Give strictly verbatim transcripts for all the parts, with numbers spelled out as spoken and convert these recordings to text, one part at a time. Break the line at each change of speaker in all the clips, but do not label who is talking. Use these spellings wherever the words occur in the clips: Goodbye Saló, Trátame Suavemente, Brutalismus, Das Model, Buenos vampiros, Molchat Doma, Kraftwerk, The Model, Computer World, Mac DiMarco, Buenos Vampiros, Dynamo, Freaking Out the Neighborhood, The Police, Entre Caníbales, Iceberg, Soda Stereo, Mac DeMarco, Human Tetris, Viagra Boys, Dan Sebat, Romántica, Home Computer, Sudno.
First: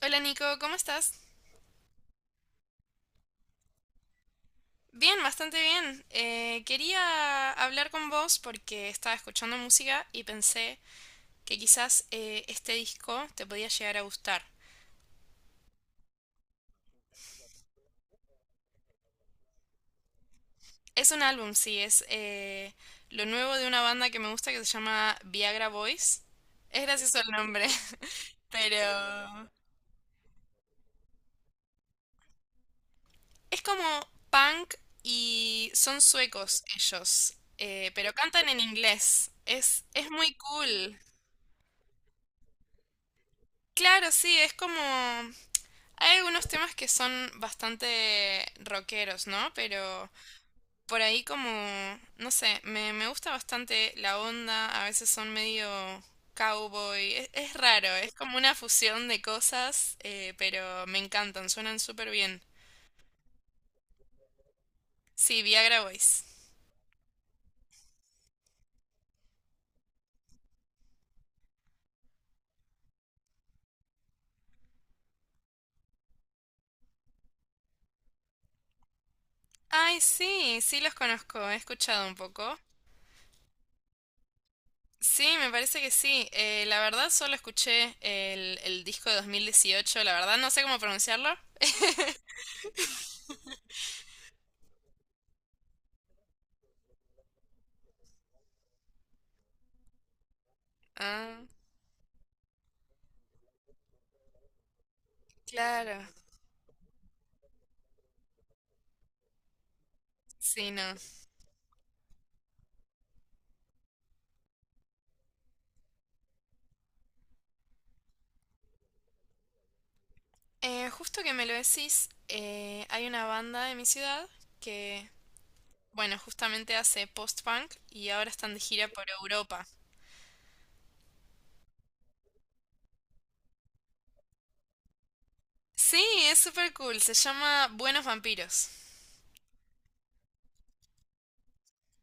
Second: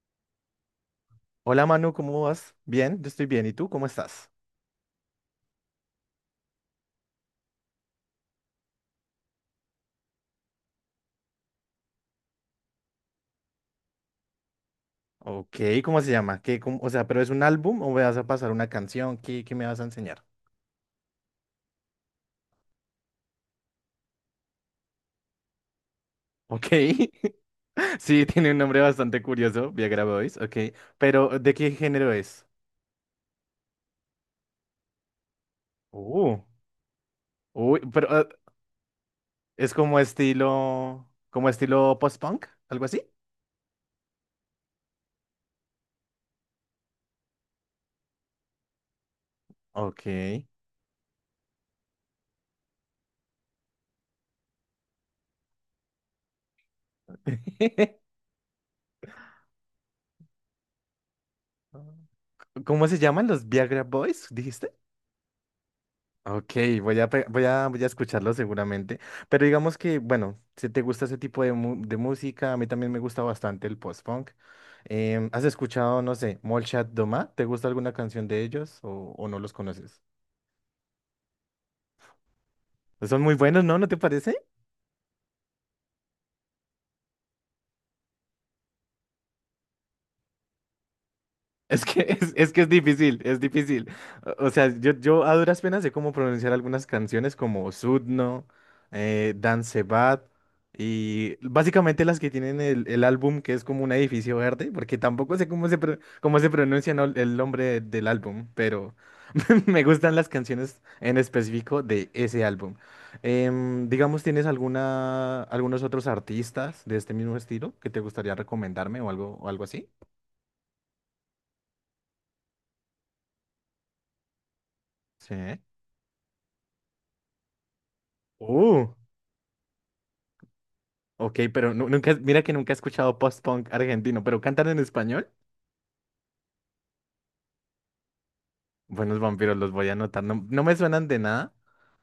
Hola Nico, ¿cómo estás?
Hola Manu, ¿cómo vas? Bien, yo estoy bien. ¿Y tú cómo estás?
Bien, bastante bien. Eh, quería hablar con vos porque estaba escuchando música y pensé que quizás eh, este disco te podía llegar a gustar.
Ok, ¿cómo se llama? ¿Qué, cómo- o sea, ¿pero es un álbum o me vas a pasar una canción? ¿Qué, qué me vas a enseñar?
Es un álbum, sí, es eh, lo nuevo de una banda que me gusta que se llama Viagra Boys.
Ok,
Es gracioso el nombre,
sí, tiene un nombre bastante
pero
curioso, Viagra Boys, ok. Pero, ¿de qué género es?
es como punk y son
Uh,
suecos ellos,
uy,
eh,
pero
pero
ah,
cantan en inglés.
es
Es,
como
es muy cool.
estilo, como estilo post-punk, algo así.
Claro, sí, es como hay algunos temas que son bastante rockeros, ¿no?
Ok.
Pero por ahí como, no sé, me, me gusta bastante la onda, a veces son medio cowboy, es, es raro, es como una fusión de cosas, eh, pero me encantan, suenan súper bien.
¿Cómo se llaman los Viagra Boys, dijiste?
Sí, Viagra Boys.
Ok, voy a, pe- voy a, voy a escucharlo seguramente. Pero digamos que, bueno, si te gusta ese tipo de, mu- de música, a mí también me gusta bastante el post-punk. Em, ¿has escuchado, no sé, Molchat Doma? ¿Te gusta alguna canción de ellos o, o no los
Ay,
conoces?
sí, sí los conozco, he escuchado un poco.
Son muy buenos, ¿no? ¿No te parece?
Sí, me parece que sí. Eh, la verdad solo escuché el, el disco de dos mil dieciocho, la verdad no sé cómo pronunciarlo.
Es que es, es que es difícil, es difícil. O o sea, yo, yo a duras penas sé cómo pronunciar algunas canciones como Sudno, eh, Dan Sebat, y
Ah,
básicamente las que tienen el, el álbum que es como un edificio verde, porque tampoco sé cómo se, pro-
claro.
cómo se pronuncia no- el nombre del álbum, pero me gustan las
Sí,
canciones
no.
en específico de ese álbum. Em, digamos, ¿tienes alguna, algunos otros artistas de este mismo estilo que te gustaría recomendarme o algo, o algo así?
Eh, justo que me lo decís, eh, hay una banda de mi ciudad que,
Sí.
bueno, justamente hace post-punk y ahora están de
Uh.
gira por Europa.
Ok, pero nu- nunca, mira que nunca he escuchado post-punk argentino, pero ¿cantan en español?
Sí, es súper cool, se llama Buenos Vampiros.
Buenos vampiros, los voy a anotar. No, no me suenan de nada,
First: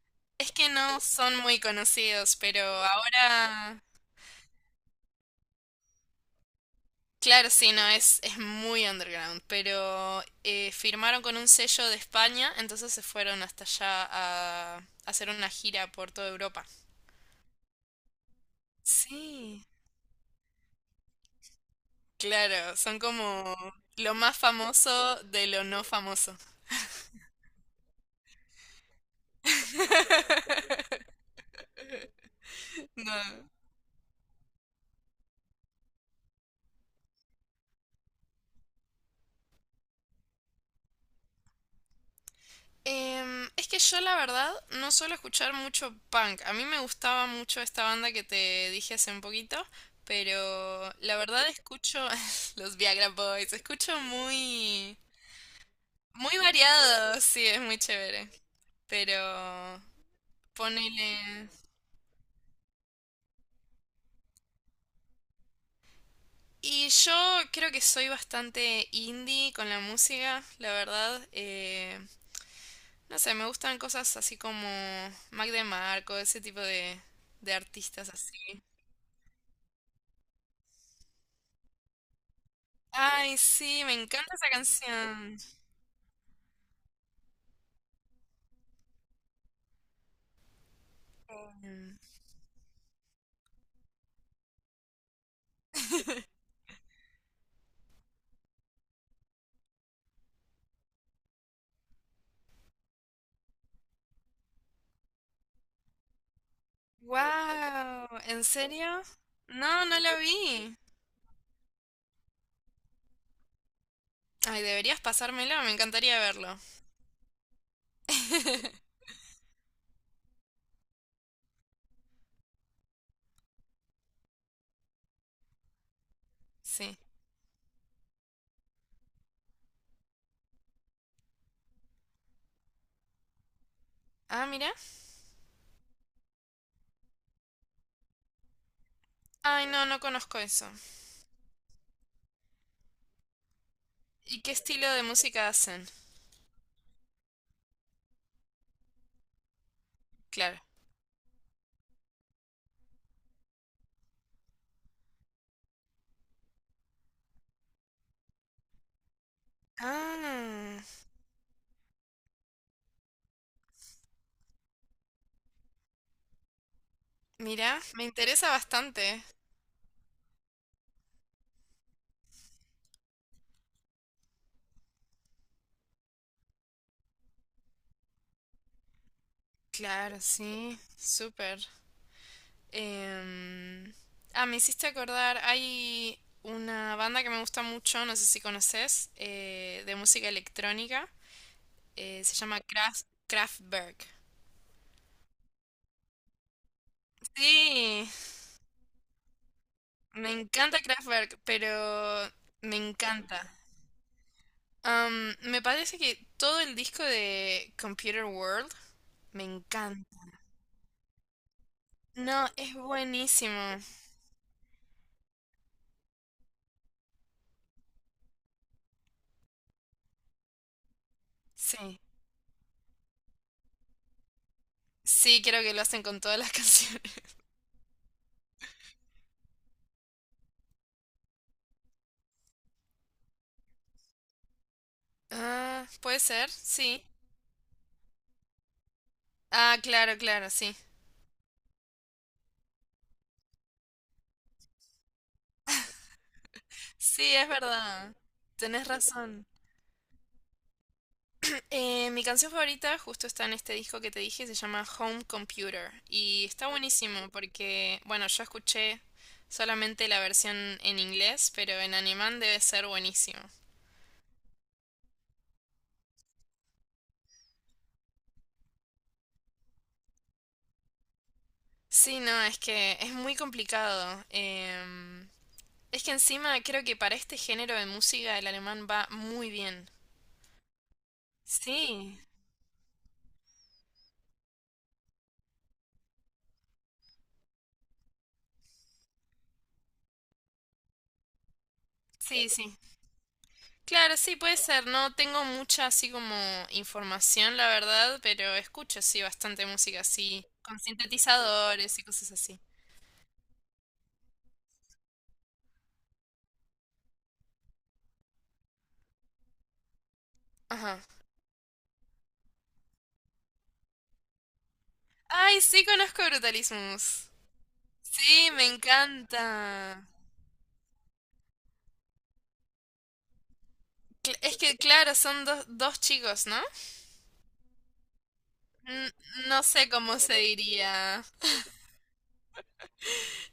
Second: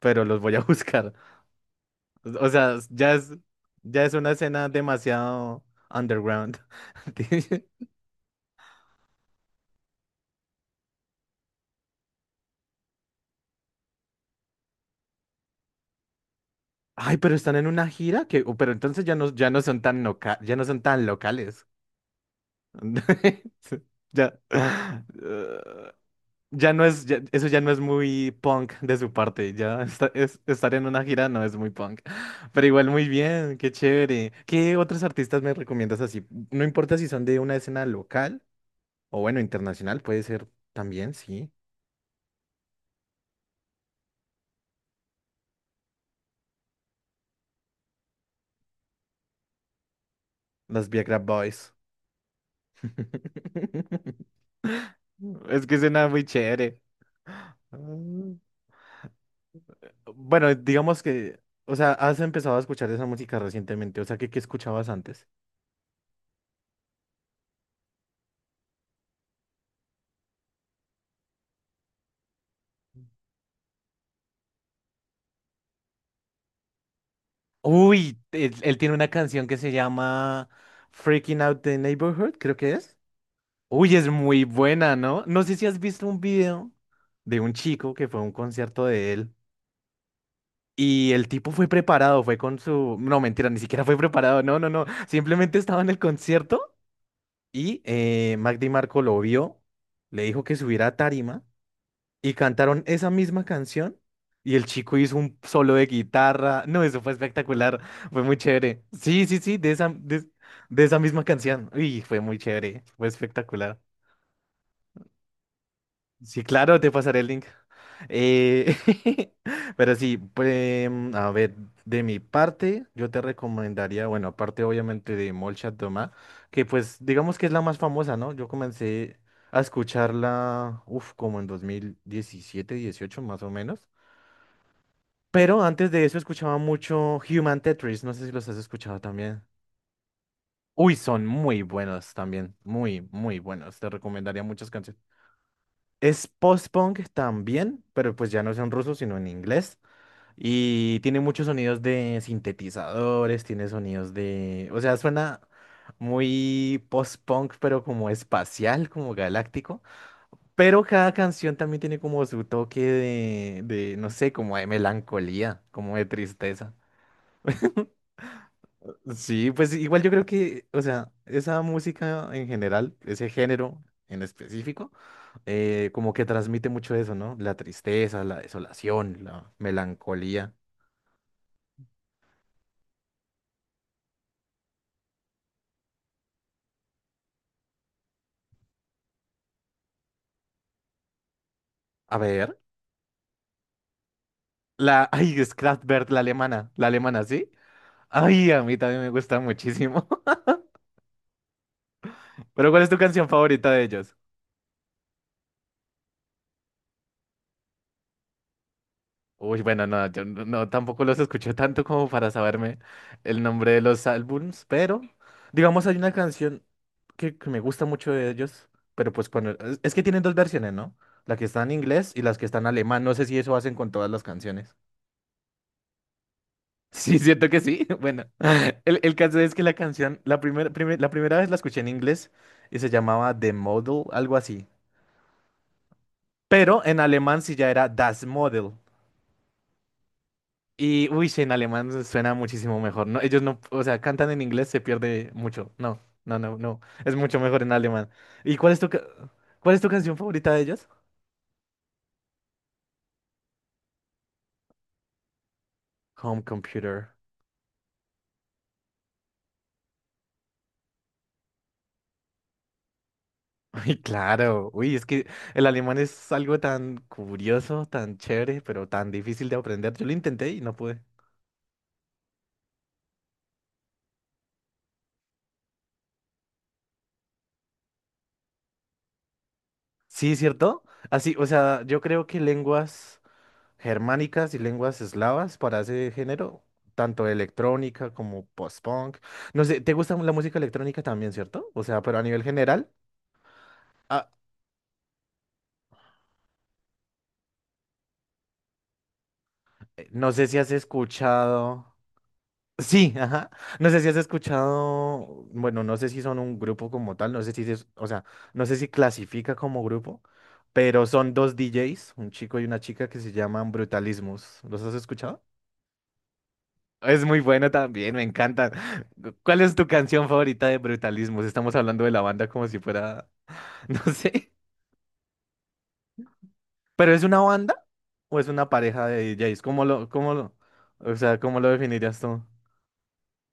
pero los
Es
voy a
que no
buscar.
son muy conocidos,
O o
pero
sea, ya es,
ahora...
ya es una escena demasiado underground.
Claro,
Ti-
sí, no, es, es muy underground, pero eh, firmaron con un sello de España, entonces se fueron hasta allá a hacer una gira por toda Europa.
Ay, pero están en una gira que, oh, pero entonces ya no, ya no
Sí.
son tan loca- ya no son tan locales.
Claro, son como lo más
Ya.
famoso de lo no famoso.
Ya no es, ya- eso ya no es muy punk de su parte, ya esta- es- estar en una gira no es muy punk, pero igual muy
No.
bien, qué chévere. ¿Qué otros artistas me recomiendas así? No importa si son de una escena local o bueno, internacional, puede ser también, sí.
Em, es que yo la verdad no suelo escuchar mucho punk. A mí me gustaba mucho esta banda que te dije hace un poquito,
Los
pero la
Viagra
verdad
Boys.
escucho los Viagra Boys, escucho muy
Es que suena muy
muy
chévere.
variado, sí, es
Ah.
muy chévere, pero
Bueno, digamos que,
ponele
o sea, has empezado a escuchar esa música recientemente, o sea, ¿qué, qué escuchabas antes?
y yo creo que soy bastante indie con la música, la verdad. eh, No sé, me gustan cosas así como Mac DeMarco, ese tipo de, de artistas
Uy, él,
así.
él tiene una canción que se llama Freaking Out the Neighborhood, creo que es.
Ay, sí, me
Uy, es
encanta
muy
esa
buena, ¿no?
canción.
No sé si has visto un video de un chico que fue a un concierto de él y el tipo fue preparado, fue con su... No, mentira, ni siquiera fue preparado, no, no, no. Simplemente estaba en el concierto y eh, Mac DiMarco lo vio, le dijo que subiera a tarima y cantaron esa misma canción y el chico hizo un solo de guitarra. No, eso fue espectacular,
Wow,
fue muy
¿en
chévere.
serio?
Sí, sí, sí, de
No,
esa,
no lo
de,
vi.
de esa misma canción. Uy, fue muy chévere, fue espectacular.
Ay, deberías pasármelo, me encantaría
Sí,
verlo.
claro, te pasaré el link. Eh, pero sí, pues, mm, a ver, de mi parte, yo te recomendaría, bueno, aparte obviamente de Molchat Doma, que pues
Sí.
digamos que es la más famosa, ¿no? Yo comencé a escucharla, uff, como en dos mil diecisiete dieciocho más o menos.
Ah, mira.
Pero antes de eso escuchaba mucho Human Tetris, no sé si los has escuchado también.
Ay, no, no conozco eso.
Uy, son muy buenos también, muy, muy buenos. Te recomendaría
¿Y qué
muchas
estilo
canciones.
de música hacen?
Es post-punk también, pero pues ya no es en ruso, sino en inglés.
Claro.
Y tiene muchos sonidos de sintetizadores, tiene sonidos de... O sea, suena muy post-punk, pero como espacial, como galáctico. Pero
Ah,
cada canción también tiene como su toque de, de, no sé, como de melancolía, como de tristeza.
mira, me interesa bastante.
Sí, pues igual yo creo que, o sea, esa música en general, ese género en específico, eh, como que transmite mucho eso, ¿no? La tristeza, la desolación, la
Claro,
melancolía.
sí, súper. Em, ah, me hiciste acordar, hay una banda que me gusta mucho, no sé si conoces, eh, de música electrónica,
A
eh, se
ver,
llama Kraft- Kraftwerk.
la, ay, es Kraftwerk, la alemana, la alemana, ¿sí?
Sí,
Ay, a mí también me gusta muchísimo.
me encanta Kraftwerk, pero
Pero
me
¿cuál es tu canción
encanta.
favorita de ellos?
Am, me parece que todo el disco de Computer World me
Uy, bueno, no,
encanta.
yo no, no, tampoco los escuché tanto como para
No, es
saberme el
buenísimo.
nombre de los álbums, pero digamos hay una canción que, que me gusta mucho de ellos, pero pues con el- es es que tienen dos versiones, ¿no? La que está en
Sí,
inglés y las que están en alemán, no sé si eso hacen con todas las canciones.
sí, creo que lo hacen con todas las canciones.
Sí, siento que sí. Bueno, el, el caso es que la canción, la primera la primera vez la escuché en inglés y se llamaba The Model, algo así.
Ah, puede ser,
Pero en
sí.
alemán sí ya era Das Model.
Ah, claro, claro, sí.
Y, uy, sí, en alemán suena muchísimo mejor. No, ellos no, o sea, cantan en inglés, se pierde mucho. No, no, no, no. Es
Sí,
mucho
es
mejor en alemán.
verdad.
¿Y cuál es tu,
Tenés
ca-
razón.
cuál es tu canción favorita de ellos?
Eh, mi canción favorita justo está en este disco que te dije, se llama Home Computer.
Home
Y está
Computer.
buenísimo porque, bueno, yo escuché solamente la versión en inglés, pero en alemán debe ser buenísimo.
Uy, claro. Uy, es que el alemán es algo tan curioso, tan chévere, pero tan difícil de aprender. Yo lo intenté y no pude.
Sí, no, es que es muy complicado. Em, es que encima creo que para este género de música el alemán va muy bien.
Sí, ¿cierto? Así, o sea, yo
Sí,
creo que lenguas germánicas y lenguas eslavas para ese género, tanto electrónica como post-punk. No sé, ¿te gusta la música electrónica también, cierto? O sea, pero a nivel
sí, sí.
general,
Claro,
ah,
sí, puede ser. No tengo mucha así como información, la verdad, pero escucho sí bastante música
eh, no sé
así,
si has
con
escuchado...
sintetizadores y cosas así.
Sí, ajá. No sé si has escuchado, bueno, no sé si son un grupo como tal, no sé si es, o sea, no sé si clasifica como grupo,
Ajá.
pero son dos D Js, un chico y una chica que se llaman Brutalismus. ¿Los has escuchado?
Ay, sí conozco
Es
Brutalismus.
muy bueno también, me
Sí, me
encanta. Cu- ¿Cuál es tu
encanta.
canción favorita de Brutalismo? Si estamos hablando de la banda como si fuera, no
Cl-
sé.
Es que, claro, son dos, dos chicos, ¿no?
¿Pero es una banda o es una pareja
N-
de D Js?
no
¿Cómo
sé
lo,
cómo
cómo
se
lo, o
diría.
sea, cómo lo definirías tú?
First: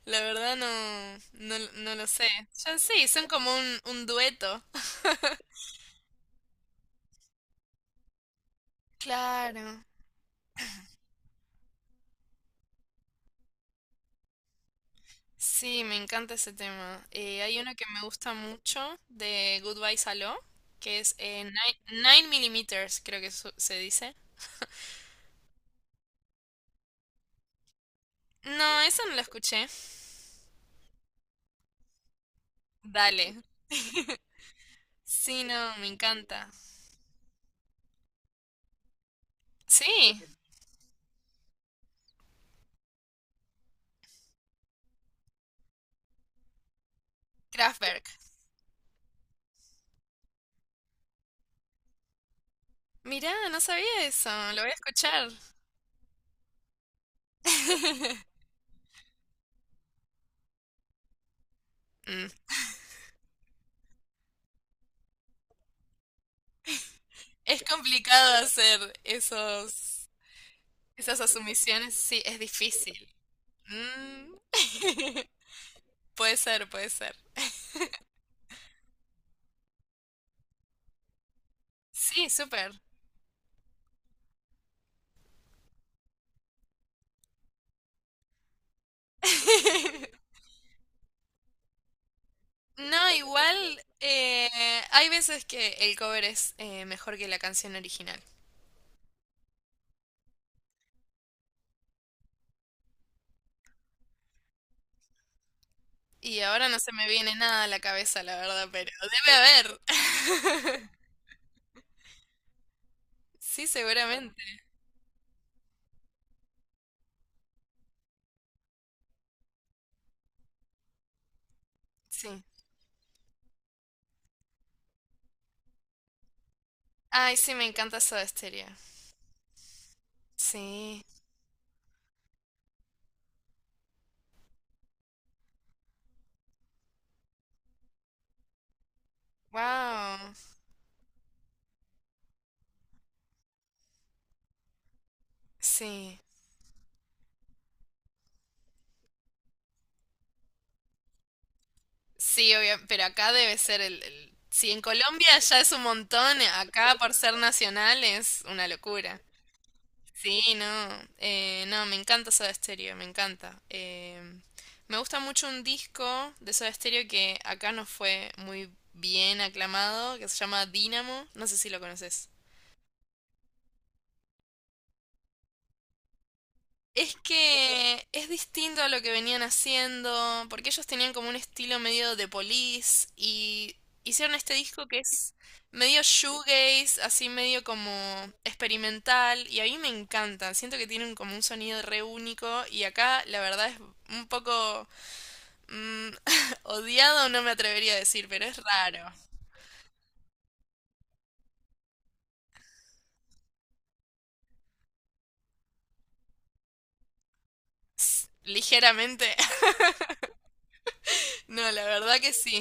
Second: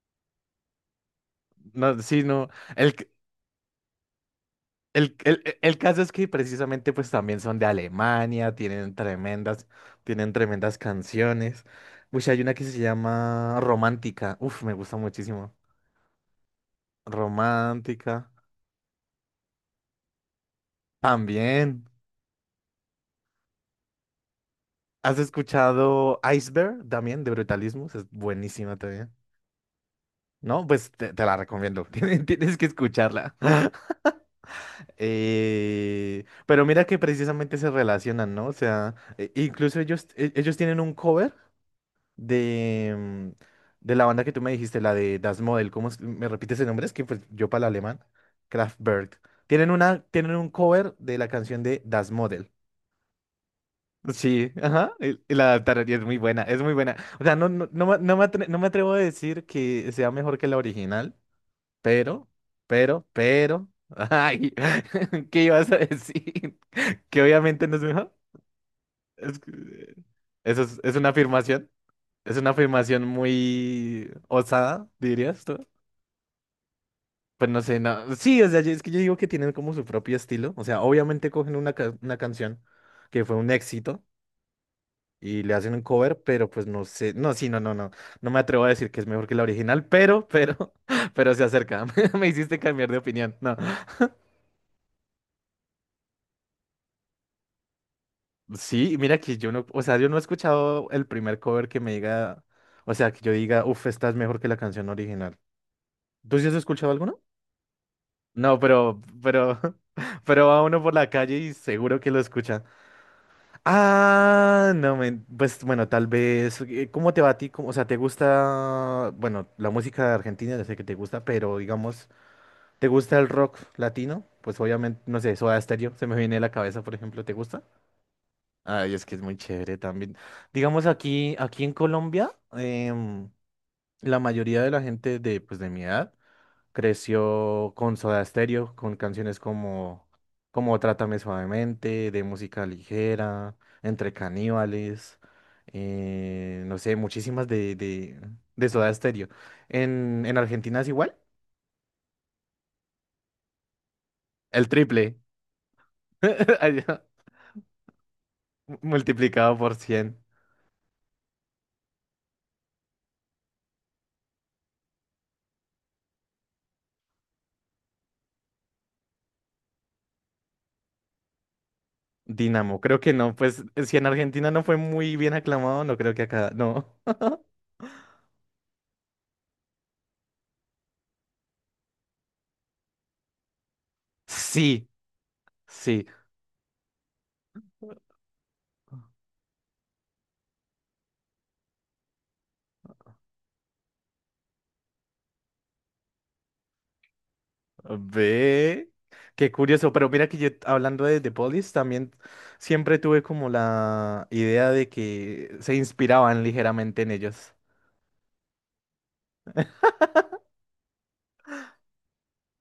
La verdad no, no, no
No,
lo
sí,
sé.
no.
Ya
El,
sí,
c-
son como un, un dueto.
el, el, el el caso es que precisamente pues también son de Alemania, tienen tremendas,
Claro.
tienen tremendas canciones. Uy, hay una que se llama Romántica. Uf, me gusta muchísimo.
Sí, me encanta ese tema. Eh, hay uno que me
Romántica.
gusta mucho de Goodbye Saló, que es eh,
También.
nueve milímetros, creo que su- se dice.
¿Has escuchado Iceberg también de Brutalismus? Es buenísima
No, eso
también.
no lo escuché.
No, pues te, te la recomiendo. Tienes, tienes que
Dale.
escucharla.
Sí, no, me
Eh,
encanta.
pero mira que precisamente se relacionan, ¿no? O sea, e- incluso ellos,
Sí,
e- ellos tienen un cover de, mm, de la banda que tú me dijiste, la de Das Model. ¿Cómo es- me repites el nombre? Es que pues, yo para el alemán,
Kraftwerk.
Kraftwerk. Tienen una, tienen un cover de la canción de Das Model.
Mirá, no sabía eso,
Sí,
lo voy a
ajá, y
escuchar.
y la tararía es muy buena, es muy buena. O sea, no, no, no, me no me atre- no me atrevo a decir que sea mejor que la original,
Mm.
pero, pero, pero, ay, ¿qué ibas a decir? Que
Es
obviamente no es mejor.
complicado hacer
Es que-
esos,
eso es, es una
esas
afirmación,
asumiciones, sí,
es
es
una afirmación
difícil.
muy
Mm.
osada, dirías tú.
Puede ser, puede ser.
Pues no sé, no. Sí, o sea, yo- es que yo digo que tienen como su propio estilo. O sea, obviamente cogen una, ca- una
Sí,
canción
súper.
que fue un éxito. y le hacen un cover, pero pues no sé, no, sí, no, no, no, no me atrevo a decir que es mejor que la original, pero, pero, pero se acerca, me hiciste cambiar de
No,
opinión, no,
igual eh, hay veces que el cover es eh, mejor que la canción original.
sí, mira que yo no, o sea, yo no he escuchado el primer cover que me diga, o sea, que yo diga, uff, esta es mejor que la canción original, ¿tú
Y
sí has
ahora no se
escuchado
me
alguno?
viene nada a la cabeza, la
No,
verdad, pero
pero,
debe
pero, pero va uno
haber.
por la calle y seguro que lo escucha,
Sí, seguramente.
Ah, no, men- pues bueno, tal vez. eh, ¿Cómo te va a ti? ¿Cómo- o sea, ¿te gusta, bueno, la música de Argentina? Ya sé que te gusta, pero digamos,
Sí.
¿te gusta el rock latino? Pues obviamente, no sé, Soda Stereo, se me viene a la cabeza, por ejemplo, ¿te
Ay, sí,
gusta?
me encanta Soda Stereo.
Ay, es que es muy chévere también. Digamos,
Sí.
aquí, aquí en Colombia, em, la mayoría de la gente de, pues, de mi edad. creció con Soda Stereo, con canciones como,
Wow.
como Trátame Suavemente, de música ligera, Entre Caníbales,
Sí.
eh, no sé, muchísimas de, de, de Soda Stereo. En, en Argentina es igual,
Sí, obvio, pero acá debe ser el, el-
el
Si en
triple,
Colombia ya es un montón, acá
allá,
por ser nacional es una locura.
multiplicado por cien
Sí, no, eh, no, me encanta Soda Stereo, me encanta. Em, me gusta mucho un disco de Soda Stereo que acá no fue muy bien aclamado, que se llama Dynamo, no sé si lo conoces.
Dynamo, creo que no, pues si en Argentina no fue muy bien aclamado, no creo que acá, no.
Es que es distinto a lo que venían haciendo, porque ellos tenían como un estilo medio de Police y hicieron este disco
Sí,
que es medio
sí.
shoegaze, así medio como experimental y a mí me encanta, siento que tienen como un sonido re único y acá la verdad es un poco mm, odiado, no me atrevería a decir, pero es
Ve,
raro.
qué curioso, pero mira que yo hablando de The Police también siempre tuve como la idea de que se inspiraban ligeramente en ellos.
Ligeramente. No, la verdad que sí.